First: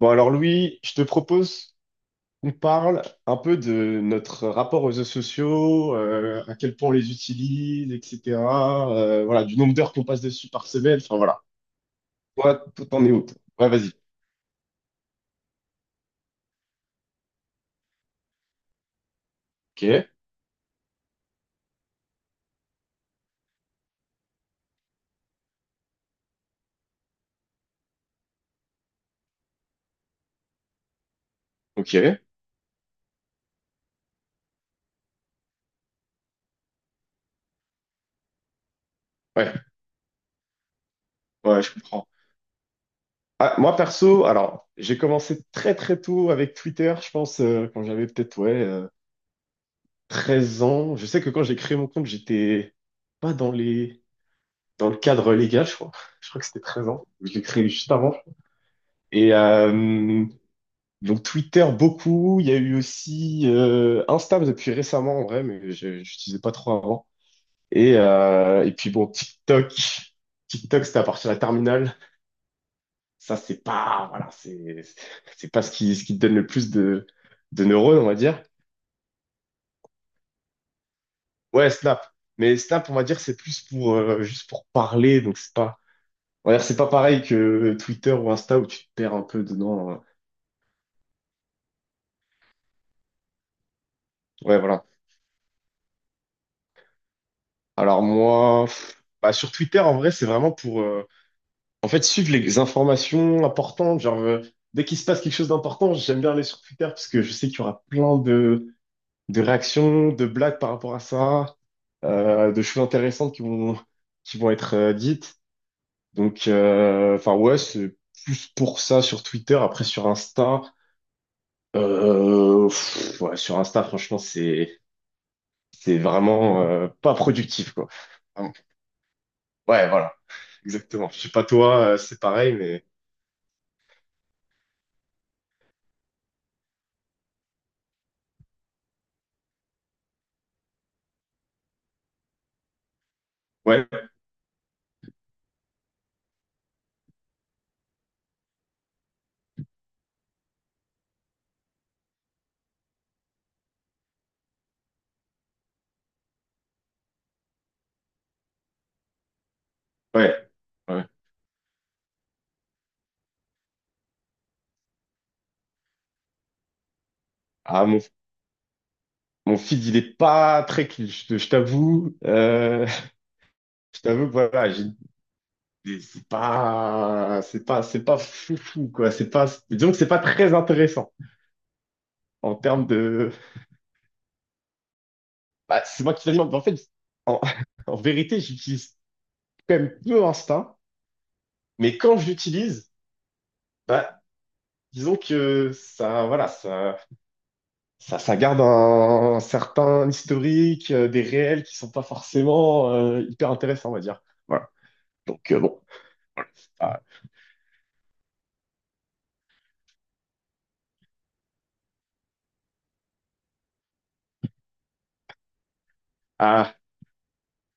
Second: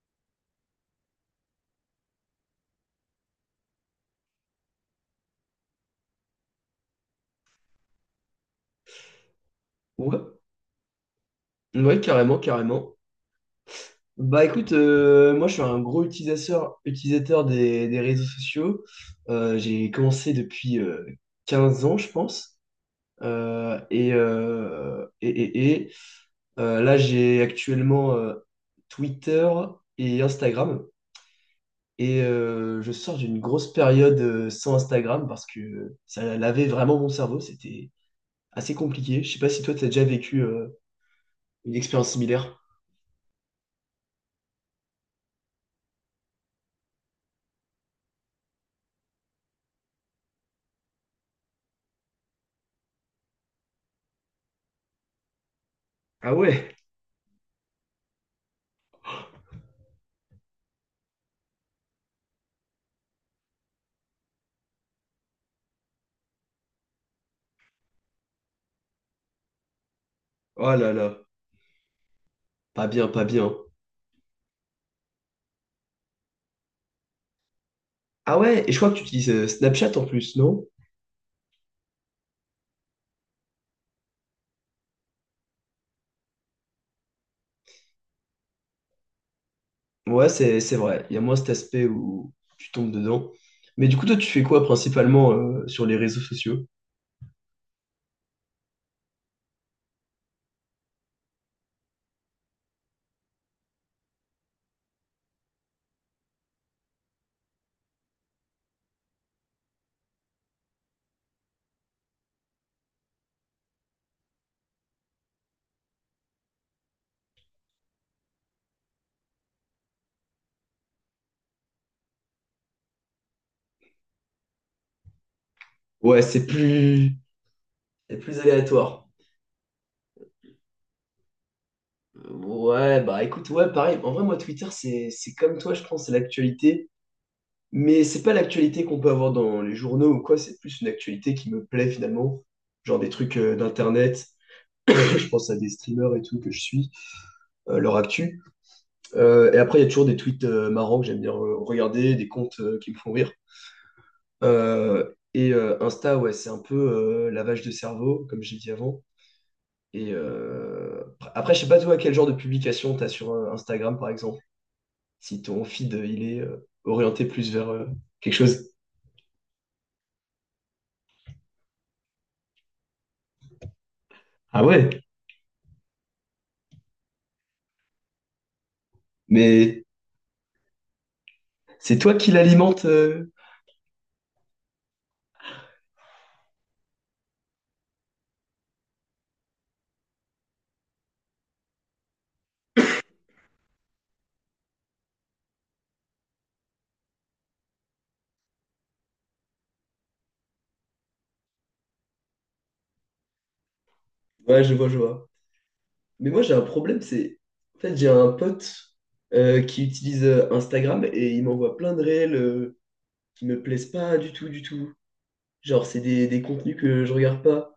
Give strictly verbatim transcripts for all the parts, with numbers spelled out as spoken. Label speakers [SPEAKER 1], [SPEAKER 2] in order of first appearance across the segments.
[SPEAKER 1] Bon, alors Louis, je te propose qu'on parle un peu de notre rapport aux réseaux sociaux, euh, à quel point on les utilise, et cetera euh, Voilà, du nombre d'heures qu'on
[SPEAKER 2] Ouais,
[SPEAKER 1] passe dessus par semaine. Enfin voilà.
[SPEAKER 2] ouais, carrément,
[SPEAKER 1] Toi, toi,
[SPEAKER 2] carrément.
[SPEAKER 1] t'en es où, toi? Ouais, vas-y.
[SPEAKER 2] Bah écoute, euh, moi je suis un gros utilisateur, utilisateur des, des réseaux sociaux. Euh,
[SPEAKER 1] Ok,
[SPEAKER 2] j'ai commencé depuis euh, quinze ans, je pense. Euh, et, euh, et, et, et, euh, Là j'ai actuellement euh, Twitter et Instagram.
[SPEAKER 1] ok.
[SPEAKER 2] Et euh, je sors d'une grosse période euh, sans Instagram parce que ça lavait vraiment mon cerveau. C'était assez compliqué. Je sais pas
[SPEAKER 1] Ouais,
[SPEAKER 2] si toi t'as déjà vécu euh,
[SPEAKER 1] ouais, je
[SPEAKER 2] une
[SPEAKER 1] comprends.
[SPEAKER 2] expérience similaire.
[SPEAKER 1] Ah, moi perso, alors j'ai commencé très très tôt avec Twitter, je pense euh, quand j'avais peut-être ouais, euh, treize ans. Je sais que quand j'ai créé mon compte, j'étais pas dans les dans le cadre légal, je crois. Je
[SPEAKER 2] Ah
[SPEAKER 1] crois que c'était
[SPEAKER 2] ouais?
[SPEAKER 1] treize ans. Je l'ai créé juste avant. Et euh, donc Twitter beaucoup, il y a eu aussi euh, Insta depuis récemment en vrai, mais je n'utilisais pas trop avant. Et, euh, et puis bon, TikTok,
[SPEAKER 2] Oh
[SPEAKER 1] TikTok
[SPEAKER 2] là
[SPEAKER 1] c'était à
[SPEAKER 2] là.
[SPEAKER 1] partir de la terminale.
[SPEAKER 2] Pas bien, pas
[SPEAKER 1] Ça,
[SPEAKER 2] bien.
[SPEAKER 1] c'est pas, voilà, c'est c'est pas ce qui ce qui te donne le plus de de neurones, on va
[SPEAKER 2] Ah
[SPEAKER 1] dire.
[SPEAKER 2] ouais, et je crois que tu utilises euh, Snapchat en plus, non?
[SPEAKER 1] Ouais Snap, mais Snap on va dire c'est plus pour euh, juste pour parler donc c'est pas on va dire c'est pas pareil que Twitter ou Insta où tu te perds un peu dedans. euh.
[SPEAKER 2] Ouais, c'est c'est vrai. Il y a moins cet aspect où tu tombes dedans. Mais du coup, toi, tu fais
[SPEAKER 1] Ouais
[SPEAKER 2] quoi
[SPEAKER 1] voilà.
[SPEAKER 2] principalement euh, sur les réseaux sociaux?
[SPEAKER 1] Alors moi. Pff, bah, sur Twitter, en vrai, c'est vraiment pour, euh, en fait, suivre les informations importantes, genre, euh, dès qu'il se passe quelque chose d'important, j'aime bien aller sur Twitter parce que je sais qu'il y aura plein de, de réactions, de blagues par rapport à ça, euh, de choses intéressantes qui vont, qui vont être euh, dites. Donc, euh, enfin, ouais, c'est plus pour ça sur Twitter. Après, sur Insta, euh, pff, ouais, sur Insta, franchement, c'est, c'est
[SPEAKER 2] Ouais, c'est
[SPEAKER 1] vraiment euh, pas
[SPEAKER 2] plus
[SPEAKER 1] productif, quoi.
[SPEAKER 2] c'est plus
[SPEAKER 1] Vraiment.
[SPEAKER 2] aléatoire.
[SPEAKER 1] Ouais, voilà, exactement. Je sais pas toi, euh, c'est pareil, mais
[SPEAKER 2] Ouais, bah écoute, ouais, pareil. En vrai, moi, Twitter, c'est c'est comme toi, je pense, c'est l'actualité. Mais c'est pas l'actualité qu'on peut avoir dans les journaux ou quoi, c'est plus une actualité qui me plaît finalement, genre des trucs euh,
[SPEAKER 1] ouais,
[SPEAKER 2] d'internet, je pense à des streamers et tout que je suis, euh, leur actu. Euh, et après, il y a toujours des tweets euh, marrants que j'aime bien re- regarder, des comptes euh, qui me font rire. Euh, et euh, Insta, ouais, c'est un peu euh, lavage de cerveau, comme j'ai dit avant. Et
[SPEAKER 1] ouais.
[SPEAKER 2] euh,
[SPEAKER 1] Ouais.
[SPEAKER 2] Après, je sais pas toi quel genre de publication t'as sur euh, Instagram, par exemple, si ton feed euh, il est euh, orienté plus vers
[SPEAKER 1] Ah,
[SPEAKER 2] euh, quelque chose.
[SPEAKER 1] Mon feed, il est pas très clean, je, te- je t'avoue. Euh, je t'avoue que
[SPEAKER 2] Ah
[SPEAKER 1] voilà, j'ai
[SPEAKER 2] ouais?
[SPEAKER 1] des- c'est pas, c'est pas, c'est pas fou, fou quoi. C'est pas,
[SPEAKER 2] Mais
[SPEAKER 1] disons que c'est pas très intéressant
[SPEAKER 2] C'est toi qui
[SPEAKER 1] en
[SPEAKER 2] l'alimente.
[SPEAKER 1] termes de.
[SPEAKER 2] Euh.
[SPEAKER 1] Bah, c'est moi qui l'alimente. En fait, en, en vérité, j'utilise quand même peu Insta, mais quand je l'utilise, bah, disons que ça, voilà, ça, ça, ça garde un, un certain historique, euh, des réels qui sont pas forcément euh, hyper intéressants, on va dire.
[SPEAKER 2] Ouais,
[SPEAKER 1] Voilà.
[SPEAKER 2] je vois, je vois.
[SPEAKER 1] Donc euh, bon.
[SPEAKER 2] Mais moi, j'ai un problème, c'est... En fait, j'ai un pote euh, qui utilise euh, Instagram et il m'envoie plein de réels euh, qui me plaisent pas du tout, du tout. Genre, c'est des, des
[SPEAKER 1] Ah,
[SPEAKER 2] contenus que je regarde pas.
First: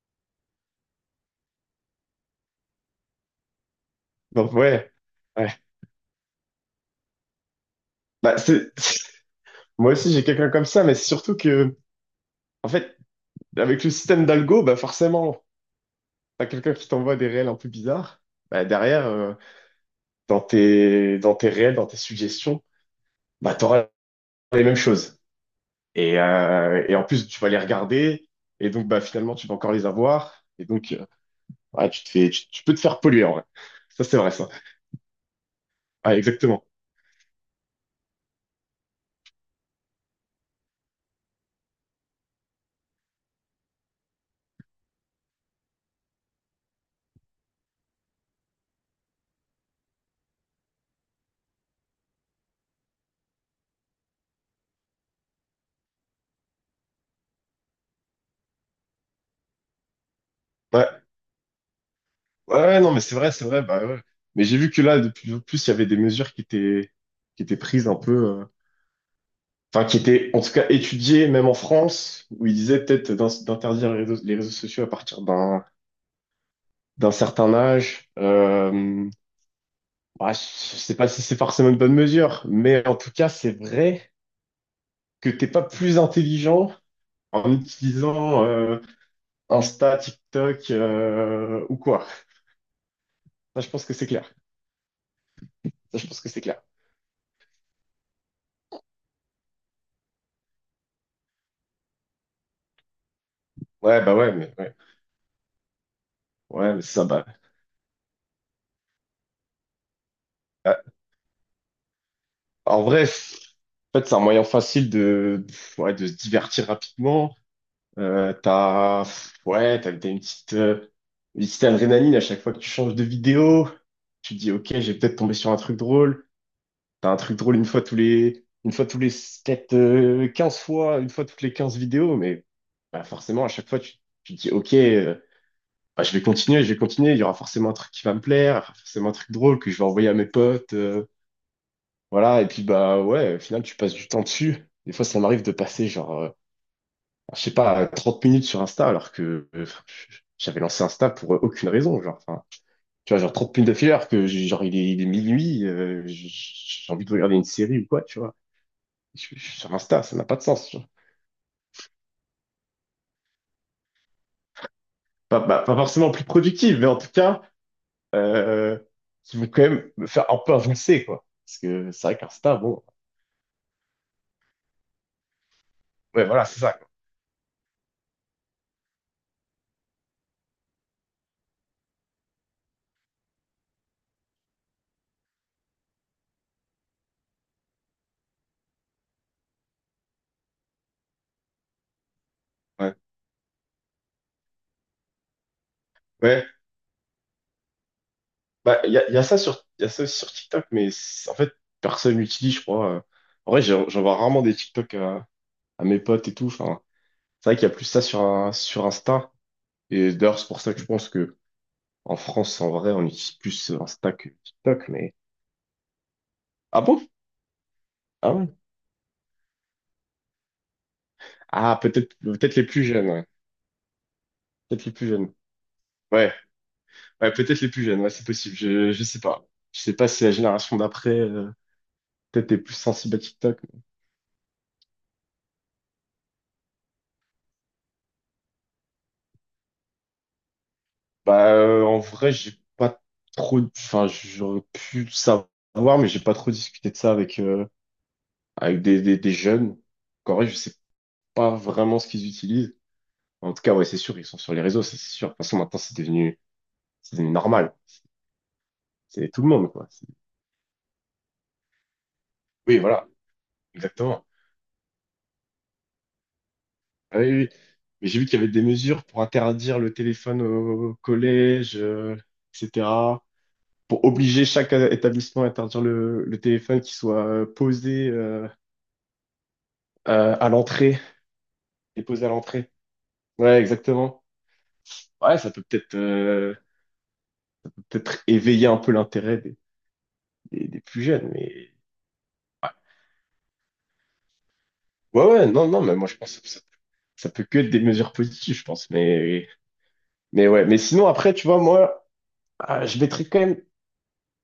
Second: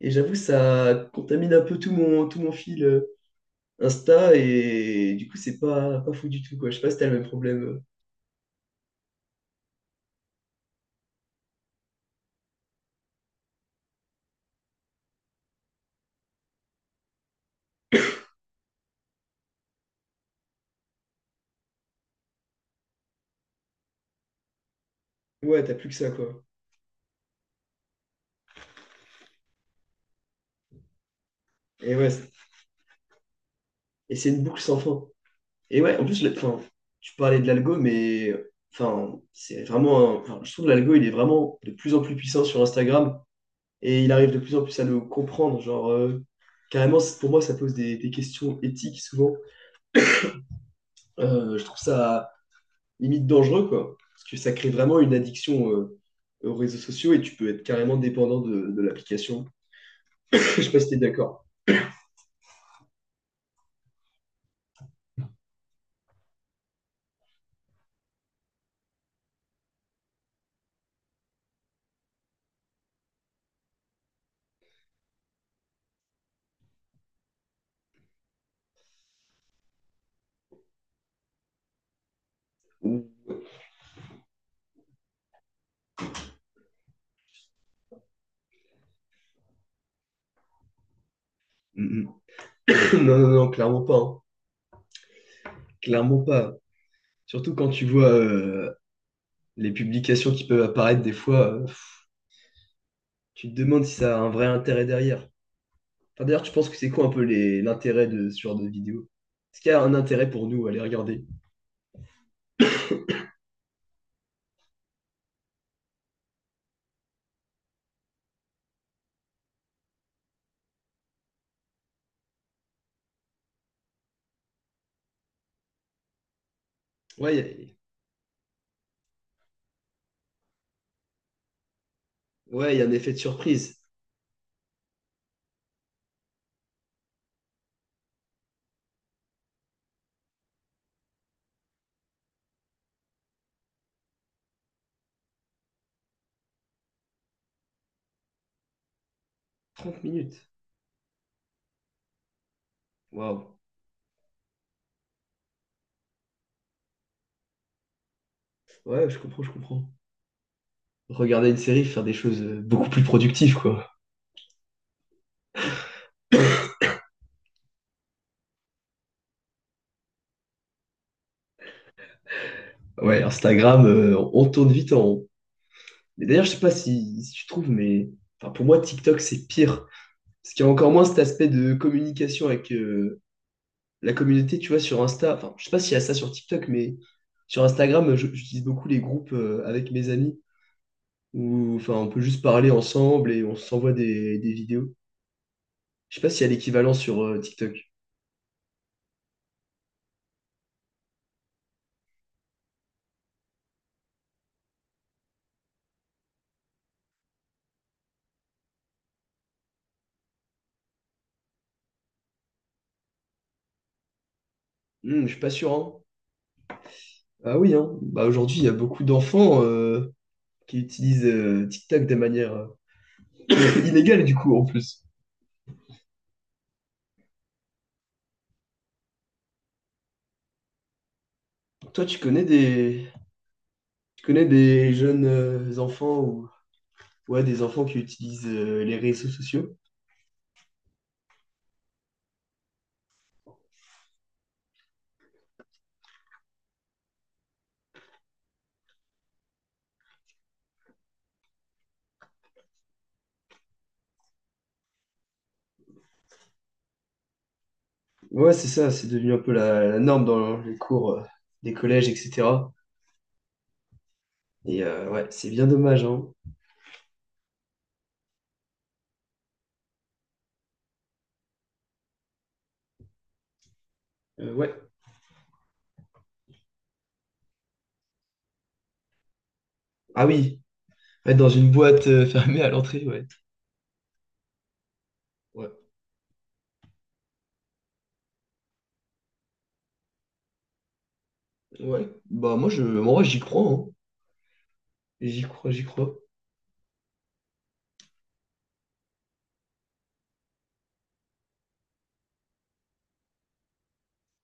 [SPEAKER 2] Et j'avoue, ça contamine un peu tout mon, tout mon fil euh, Insta
[SPEAKER 1] Donc, ouais,
[SPEAKER 2] et du coup,
[SPEAKER 1] ouais.
[SPEAKER 2] c'est pas, pas fou du tout, quoi. Je sais pas si t'as le même problème.
[SPEAKER 1] Bah, c'est... Moi aussi, j'ai quelqu'un comme ça, mais c'est surtout que, en fait, avec le système d'algo, bah, forcément, t'as quelqu'un qui t'envoie des réels un peu bizarres. Bah, derrière, euh, dans tes... dans tes réels, dans tes suggestions, bah, t'auras les mêmes choses.
[SPEAKER 2] Ouais, t'as plus que ça,
[SPEAKER 1] Et,
[SPEAKER 2] quoi.
[SPEAKER 1] euh, et en plus, tu vas les regarder, et donc, bah, finalement, tu vas encore les avoir. Et donc, euh, ouais,
[SPEAKER 2] Et
[SPEAKER 1] tu
[SPEAKER 2] ouais,
[SPEAKER 1] te
[SPEAKER 2] c'est-
[SPEAKER 1] fais... tu... tu peux te faire polluer, en vrai. Ça,
[SPEAKER 2] et
[SPEAKER 1] c'est
[SPEAKER 2] c'est
[SPEAKER 1] vrai,
[SPEAKER 2] une
[SPEAKER 1] ça.
[SPEAKER 2] boucle sans fin. Et ouais, en
[SPEAKER 1] Ouais,
[SPEAKER 2] plus, le- enfin,
[SPEAKER 1] exactement.
[SPEAKER 2] tu parlais de l'algo, mais enfin, c'est vraiment un- enfin, je trouve que l'algo, il est vraiment de plus en plus puissant sur Instagram et il arrive de plus en plus à nous comprendre. Genre, euh, carrément, c'est- pour moi, ça pose des, des questions éthiques souvent. Euh, je trouve ça limite dangereux, quoi. Parce que ça crée vraiment une addiction euh, aux réseaux sociaux et tu peux être carrément dépendant de, de l'application. Je sais pas si t'es
[SPEAKER 1] Ouais.
[SPEAKER 2] d'accord.
[SPEAKER 1] Ouais, ouais, non, mais c'est vrai, c'est vrai, bah ouais. Mais j'ai vu que là, de plus en plus, il y avait des mesures qui étaient, qui étaient prises un peu, euh, enfin, qui étaient en tout cas étudiées, même en France, où ils disaient peut-être d'in- d'interdire les réseaux, les réseaux sociaux à partir d'un, d'un certain âge. Euh, bah, je sais pas si c'est forcément une bonne mesure, mais en tout cas,
[SPEAKER 2] Ouh.
[SPEAKER 1] c'est vrai que t'es pas plus intelligent en utilisant euh, Insta, TikTok euh, ou
[SPEAKER 2] Mm,
[SPEAKER 1] quoi.
[SPEAKER 2] mm. Non, non, non,
[SPEAKER 1] Ça, je
[SPEAKER 2] clairement
[SPEAKER 1] pense que
[SPEAKER 2] pas,
[SPEAKER 1] c'est
[SPEAKER 2] hein.
[SPEAKER 1] clair. Ça, je pense
[SPEAKER 2] Clairement
[SPEAKER 1] que c'est
[SPEAKER 2] pas.
[SPEAKER 1] clair.
[SPEAKER 2] Surtout quand tu vois, euh, les publications qui peuvent apparaître des fois, euh, tu te demandes si
[SPEAKER 1] Ouais, bah
[SPEAKER 2] ça a un
[SPEAKER 1] ouais,
[SPEAKER 2] vrai
[SPEAKER 1] mais ouais,
[SPEAKER 2] intérêt derrière. Enfin, d'ailleurs, tu penses
[SPEAKER 1] ouais,
[SPEAKER 2] que
[SPEAKER 1] mais
[SPEAKER 2] c'est
[SPEAKER 1] ça,
[SPEAKER 2] quoi un peu
[SPEAKER 1] bah.
[SPEAKER 2] les- l'intérêt de ce genre de vidéo? Est-ce qu'il y a un intérêt pour nous à les regarder?
[SPEAKER 1] En vrai, f- en fait, c'est un moyen facile de, ouais, de se divertir rapidement. Euh, t'as, ouais, t'as, t'as une petite, euh, une petite adrénaline à chaque fois que tu changes de vidéo. Tu te dis, OK, j'ai peut-être tombé sur un truc drôle. T'as un
[SPEAKER 2] Ouais,
[SPEAKER 1] truc
[SPEAKER 2] il
[SPEAKER 1] drôle une
[SPEAKER 2] y
[SPEAKER 1] fois tous les, une fois tous les, peut-être, euh, quinze fois, une fois toutes les quinze vidéos. Mais
[SPEAKER 2] a, ouais, il y a un
[SPEAKER 1] bah,
[SPEAKER 2] effet de
[SPEAKER 1] forcément, à chaque fois,
[SPEAKER 2] surprise.
[SPEAKER 1] tu, tu te dis, OK, euh, bah, je vais continuer, je vais continuer. Il y aura forcément un truc qui va me plaire, forcément un truc drôle que je vais envoyer à mes potes. Euh, voilà, et puis bah ouais, au final, tu passes du temps dessus. Des fois, ça m'arrive de passer genre, euh, je sais pas, trente minutes sur Insta alors que euh,
[SPEAKER 2] Trente minutes.
[SPEAKER 1] j'avais lancé Insta pour euh, aucune raison. Genre, enfin, tu vois, genre
[SPEAKER 2] Waouh.
[SPEAKER 1] trente minutes d'affilée alors que j'ai- genre il est, il est minuit, euh, j'ai j'ai envie de regarder une série ou quoi, tu vois.
[SPEAKER 2] Ouais, je
[SPEAKER 1] Je, je
[SPEAKER 2] comprends, je
[SPEAKER 1] suis sur
[SPEAKER 2] comprends.
[SPEAKER 1] Insta, ça n'a pas de sens. tu vois.
[SPEAKER 2] Regarder une série, faire des choses euh, beaucoup plus productives, quoi.
[SPEAKER 1] Pas, pas- pas forcément plus productive, mais en tout cas, euh, qui vont quand même me faire un peu avancer, quoi. Parce que c'est vrai qu'Insta, bon,
[SPEAKER 2] Ouais, Instagram, euh, on tourne vite en rond. Mais
[SPEAKER 1] ouais,
[SPEAKER 2] d'ailleurs,
[SPEAKER 1] voilà,
[SPEAKER 2] je sais
[SPEAKER 1] c'est
[SPEAKER 2] pas
[SPEAKER 1] ça, quoi.
[SPEAKER 2] si, si tu trouves, mais enfin, pour moi, TikTok, c'est pire. Parce qu'il y a encore moins cet aspect de communication avec, euh, la communauté, tu vois, sur Insta, enfin, je sais pas s'il y a ça sur TikTok, mais sur Instagram, je- j'utilise beaucoup les groupes euh, avec mes amis où, enfin, on peut juste parler
[SPEAKER 1] Ouais,
[SPEAKER 2] ensemble et on s'envoie des, des vidéos. Je sais pas s'il y
[SPEAKER 1] ouais.
[SPEAKER 2] a l'équivalent sur euh, TikTok.
[SPEAKER 1] Bah, il y a, y a ça sur, y a ça aussi sur TikTok, mais c'est- en fait, personne l'utilise je crois. euh. En vrai, j'en j'en vois rarement des TikTok à, à mes potes et tout. Enfin, c'est vrai qu'il y a plus ça sur, un- sur Insta. Et d'ailleurs, c'est pour ça que je pense que en France, en vrai, on utilise plus Insta que TikTok, mais...
[SPEAKER 2] Hmm, je suis pas sûr, hein.
[SPEAKER 1] Ah bon?
[SPEAKER 2] Ah oui, hein. Bah,
[SPEAKER 1] Ah ouais.
[SPEAKER 2] aujourd'hui, il y a beaucoup d'enfants euh, qui utilisent euh,
[SPEAKER 1] Ah,
[SPEAKER 2] TikTok de
[SPEAKER 1] peut-être
[SPEAKER 2] manière
[SPEAKER 1] peut-être les plus jeunes, ouais.
[SPEAKER 2] euh, inégale, du coup, en
[SPEAKER 1] Peut-être les
[SPEAKER 2] plus.
[SPEAKER 1] plus jeunes. Ouais, ouais, peut-être les plus jeunes, ouais, c'est possible. Je, je sais pas. Je sais pas si la génération d'après, euh,
[SPEAKER 2] Toi, tu connais
[SPEAKER 1] peut-être est plus
[SPEAKER 2] des,
[SPEAKER 1] sensible à TikTok.
[SPEAKER 2] tu connais des jeunes euh, enfants ou ouais, des enfants qui utilisent euh, les réseaux sociaux?
[SPEAKER 1] Bah, euh, en vrai, j'ai pas trop, enfin, j'aurais pu savoir, mais j'ai pas trop discuté de ça avec, euh, avec des, des, des jeunes. En vrai, je sais pas vraiment ce qu'ils utilisent. En tout cas, ouais, c'est sûr, ils sont sur les réseaux, ça, c'est sûr. De toute façon, maintenant, c'est devenu, c'est devenu normal.
[SPEAKER 2] Ouais, c'est ça, c'est
[SPEAKER 1] C'est
[SPEAKER 2] devenu un
[SPEAKER 1] tout le
[SPEAKER 2] peu
[SPEAKER 1] monde,
[SPEAKER 2] la,
[SPEAKER 1] quoi.
[SPEAKER 2] la
[SPEAKER 1] C'est-
[SPEAKER 2] norme dans les cours euh, des collèges, et cetera.
[SPEAKER 1] Oui, voilà, exactement.
[SPEAKER 2] Et euh, ouais, c'est bien dommage, hein.
[SPEAKER 1] Ah oui, oui. Mais j'ai vu qu'il y avait des mesures pour interdire le téléphone au collège, euh, et cetera. Pour obliger
[SPEAKER 2] Euh,
[SPEAKER 1] chaque
[SPEAKER 2] ouais.
[SPEAKER 1] euh, établissement à interdire le, le téléphone qui soit euh, posé, euh,
[SPEAKER 2] Ah
[SPEAKER 1] euh, à
[SPEAKER 2] oui,
[SPEAKER 1] l'entrée
[SPEAKER 2] être dans une boîte euh,
[SPEAKER 1] déposé à
[SPEAKER 2] fermée à
[SPEAKER 1] l'entrée.
[SPEAKER 2] l'entrée, ouais.
[SPEAKER 1] Ouais, exactement. Ouais, ça peut
[SPEAKER 2] Ouais.
[SPEAKER 1] peut-être euh, peut-être éveiller un peu l'intérêt des, des, des plus jeunes, mais
[SPEAKER 2] Ouais. Bah moi je moi j'y crois, hein.
[SPEAKER 1] ouais,
[SPEAKER 2] J'y
[SPEAKER 1] ouais, non,
[SPEAKER 2] crois,
[SPEAKER 1] non,
[SPEAKER 2] j'y
[SPEAKER 1] mais moi
[SPEAKER 2] crois.
[SPEAKER 1] je pense que ça, ça peut que être des mesures positives, je pense, mais mais ouais, mais sinon après, tu vois, moi, ah, je mettrais quand même,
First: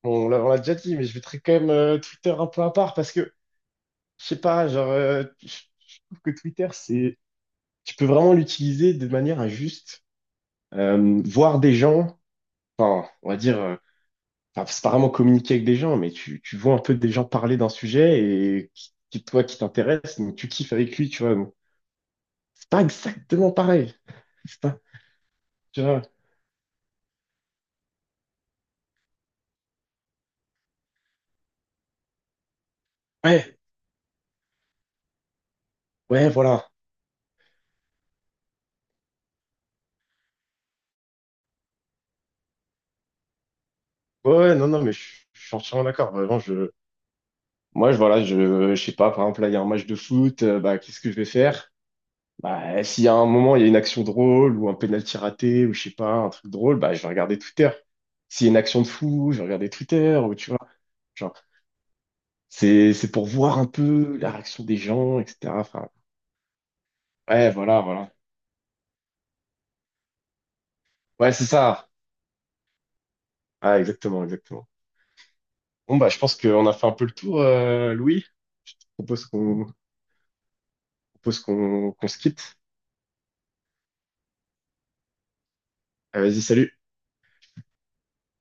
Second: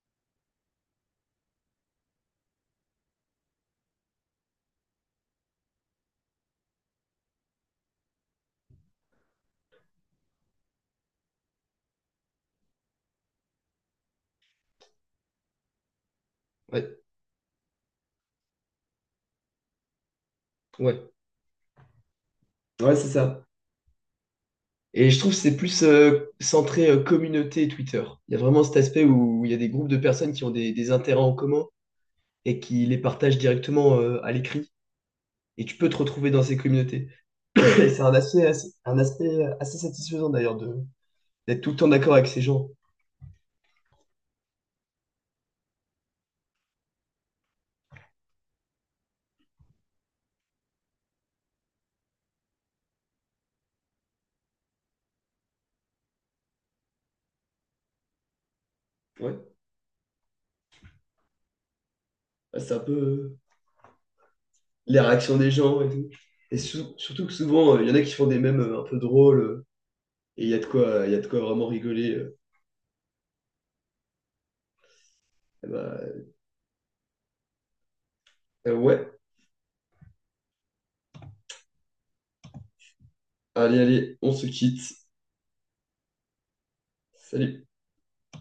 [SPEAKER 1] bon, on l'a on l'a déjà dit, mais je mettrais quand même euh, Twitter un peu à part parce que je sais pas, genre, euh, je je trouve que Twitter, c'est, tu peux vraiment l'utiliser de manière injuste euh, voir des gens, enfin, on va dire. Euh, enfin, c'est pas vraiment communiquer avec des gens, mais tu, tu vois un peu
[SPEAKER 2] Ouais.
[SPEAKER 1] des gens parler d'un sujet et qui, qui- toi qui t'intéresse, donc tu kiffes avec
[SPEAKER 2] Ouais.
[SPEAKER 1] lui, tu vois. Donc, c'est pas
[SPEAKER 2] Ouais, c'est ça.
[SPEAKER 1] exactement pareil. C'est pas,
[SPEAKER 2] Et je trouve que c'est plus
[SPEAKER 1] tu vois.
[SPEAKER 2] euh, centré euh, communauté et Twitter. Il y a vraiment cet aspect où il y a des groupes de personnes qui ont des, des intérêts en commun et qui les partagent
[SPEAKER 1] Ouais,
[SPEAKER 2] directement euh, à l'écrit. Et tu peux te
[SPEAKER 1] ouais,
[SPEAKER 2] retrouver dans ces
[SPEAKER 1] voilà.
[SPEAKER 2] communautés. Et c'est un aspect, assez- un aspect assez satisfaisant d'ailleurs de d'être tout le temps d'accord avec ces gens.
[SPEAKER 1] Ouais, ouais, non, non, mais je, je suis entièrement d'accord. Vraiment, je, moi, je, voilà, je, je sais pas, par exemple, là, il y a un match de foot, euh, bah, qu'est-ce que je vais faire? Bah, s'il y a un moment, il y a une action drôle ou un penalty raté ou je sais pas, un truc drôle, bah, je vais regarder Twitter. S'il y a une action de fou, je vais
[SPEAKER 2] Ouais.
[SPEAKER 1] regarder Twitter ou tu vois.
[SPEAKER 2] Bah, c'est un peu
[SPEAKER 1] C'est, c'est pour
[SPEAKER 2] euh,
[SPEAKER 1] voir un peu la réaction des
[SPEAKER 2] les
[SPEAKER 1] gens,
[SPEAKER 2] réactions des
[SPEAKER 1] et cetera.
[SPEAKER 2] gens et
[SPEAKER 1] Enfin,
[SPEAKER 2] tout. Et sou- surtout que
[SPEAKER 1] ouais,
[SPEAKER 2] souvent,
[SPEAKER 1] voilà,
[SPEAKER 2] euh, il y en a
[SPEAKER 1] voilà.
[SPEAKER 2] qui font des mèmes euh, un peu drôles, euh, et il y a de quoi, il y a de
[SPEAKER 1] Ouais,
[SPEAKER 2] quoi
[SPEAKER 1] c'est
[SPEAKER 2] vraiment
[SPEAKER 1] ça.
[SPEAKER 2] rigoler. euh.
[SPEAKER 1] Ah, exactement, exactement.
[SPEAKER 2] Eh
[SPEAKER 1] Bon, bah, je
[SPEAKER 2] ben,
[SPEAKER 1] pense qu'on a fait un peu le tour, euh, Louis.
[SPEAKER 2] euh,
[SPEAKER 1] Je
[SPEAKER 2] ouais,
[SPEAKER 1] propose qu'on, je propose qu'on qu'on se quitte.
[SPEAKER 2] allez, allez, on se quitte.
[SPEAKER 1] Ah, vas-y, salut.
[SPEAKER 2] Salut.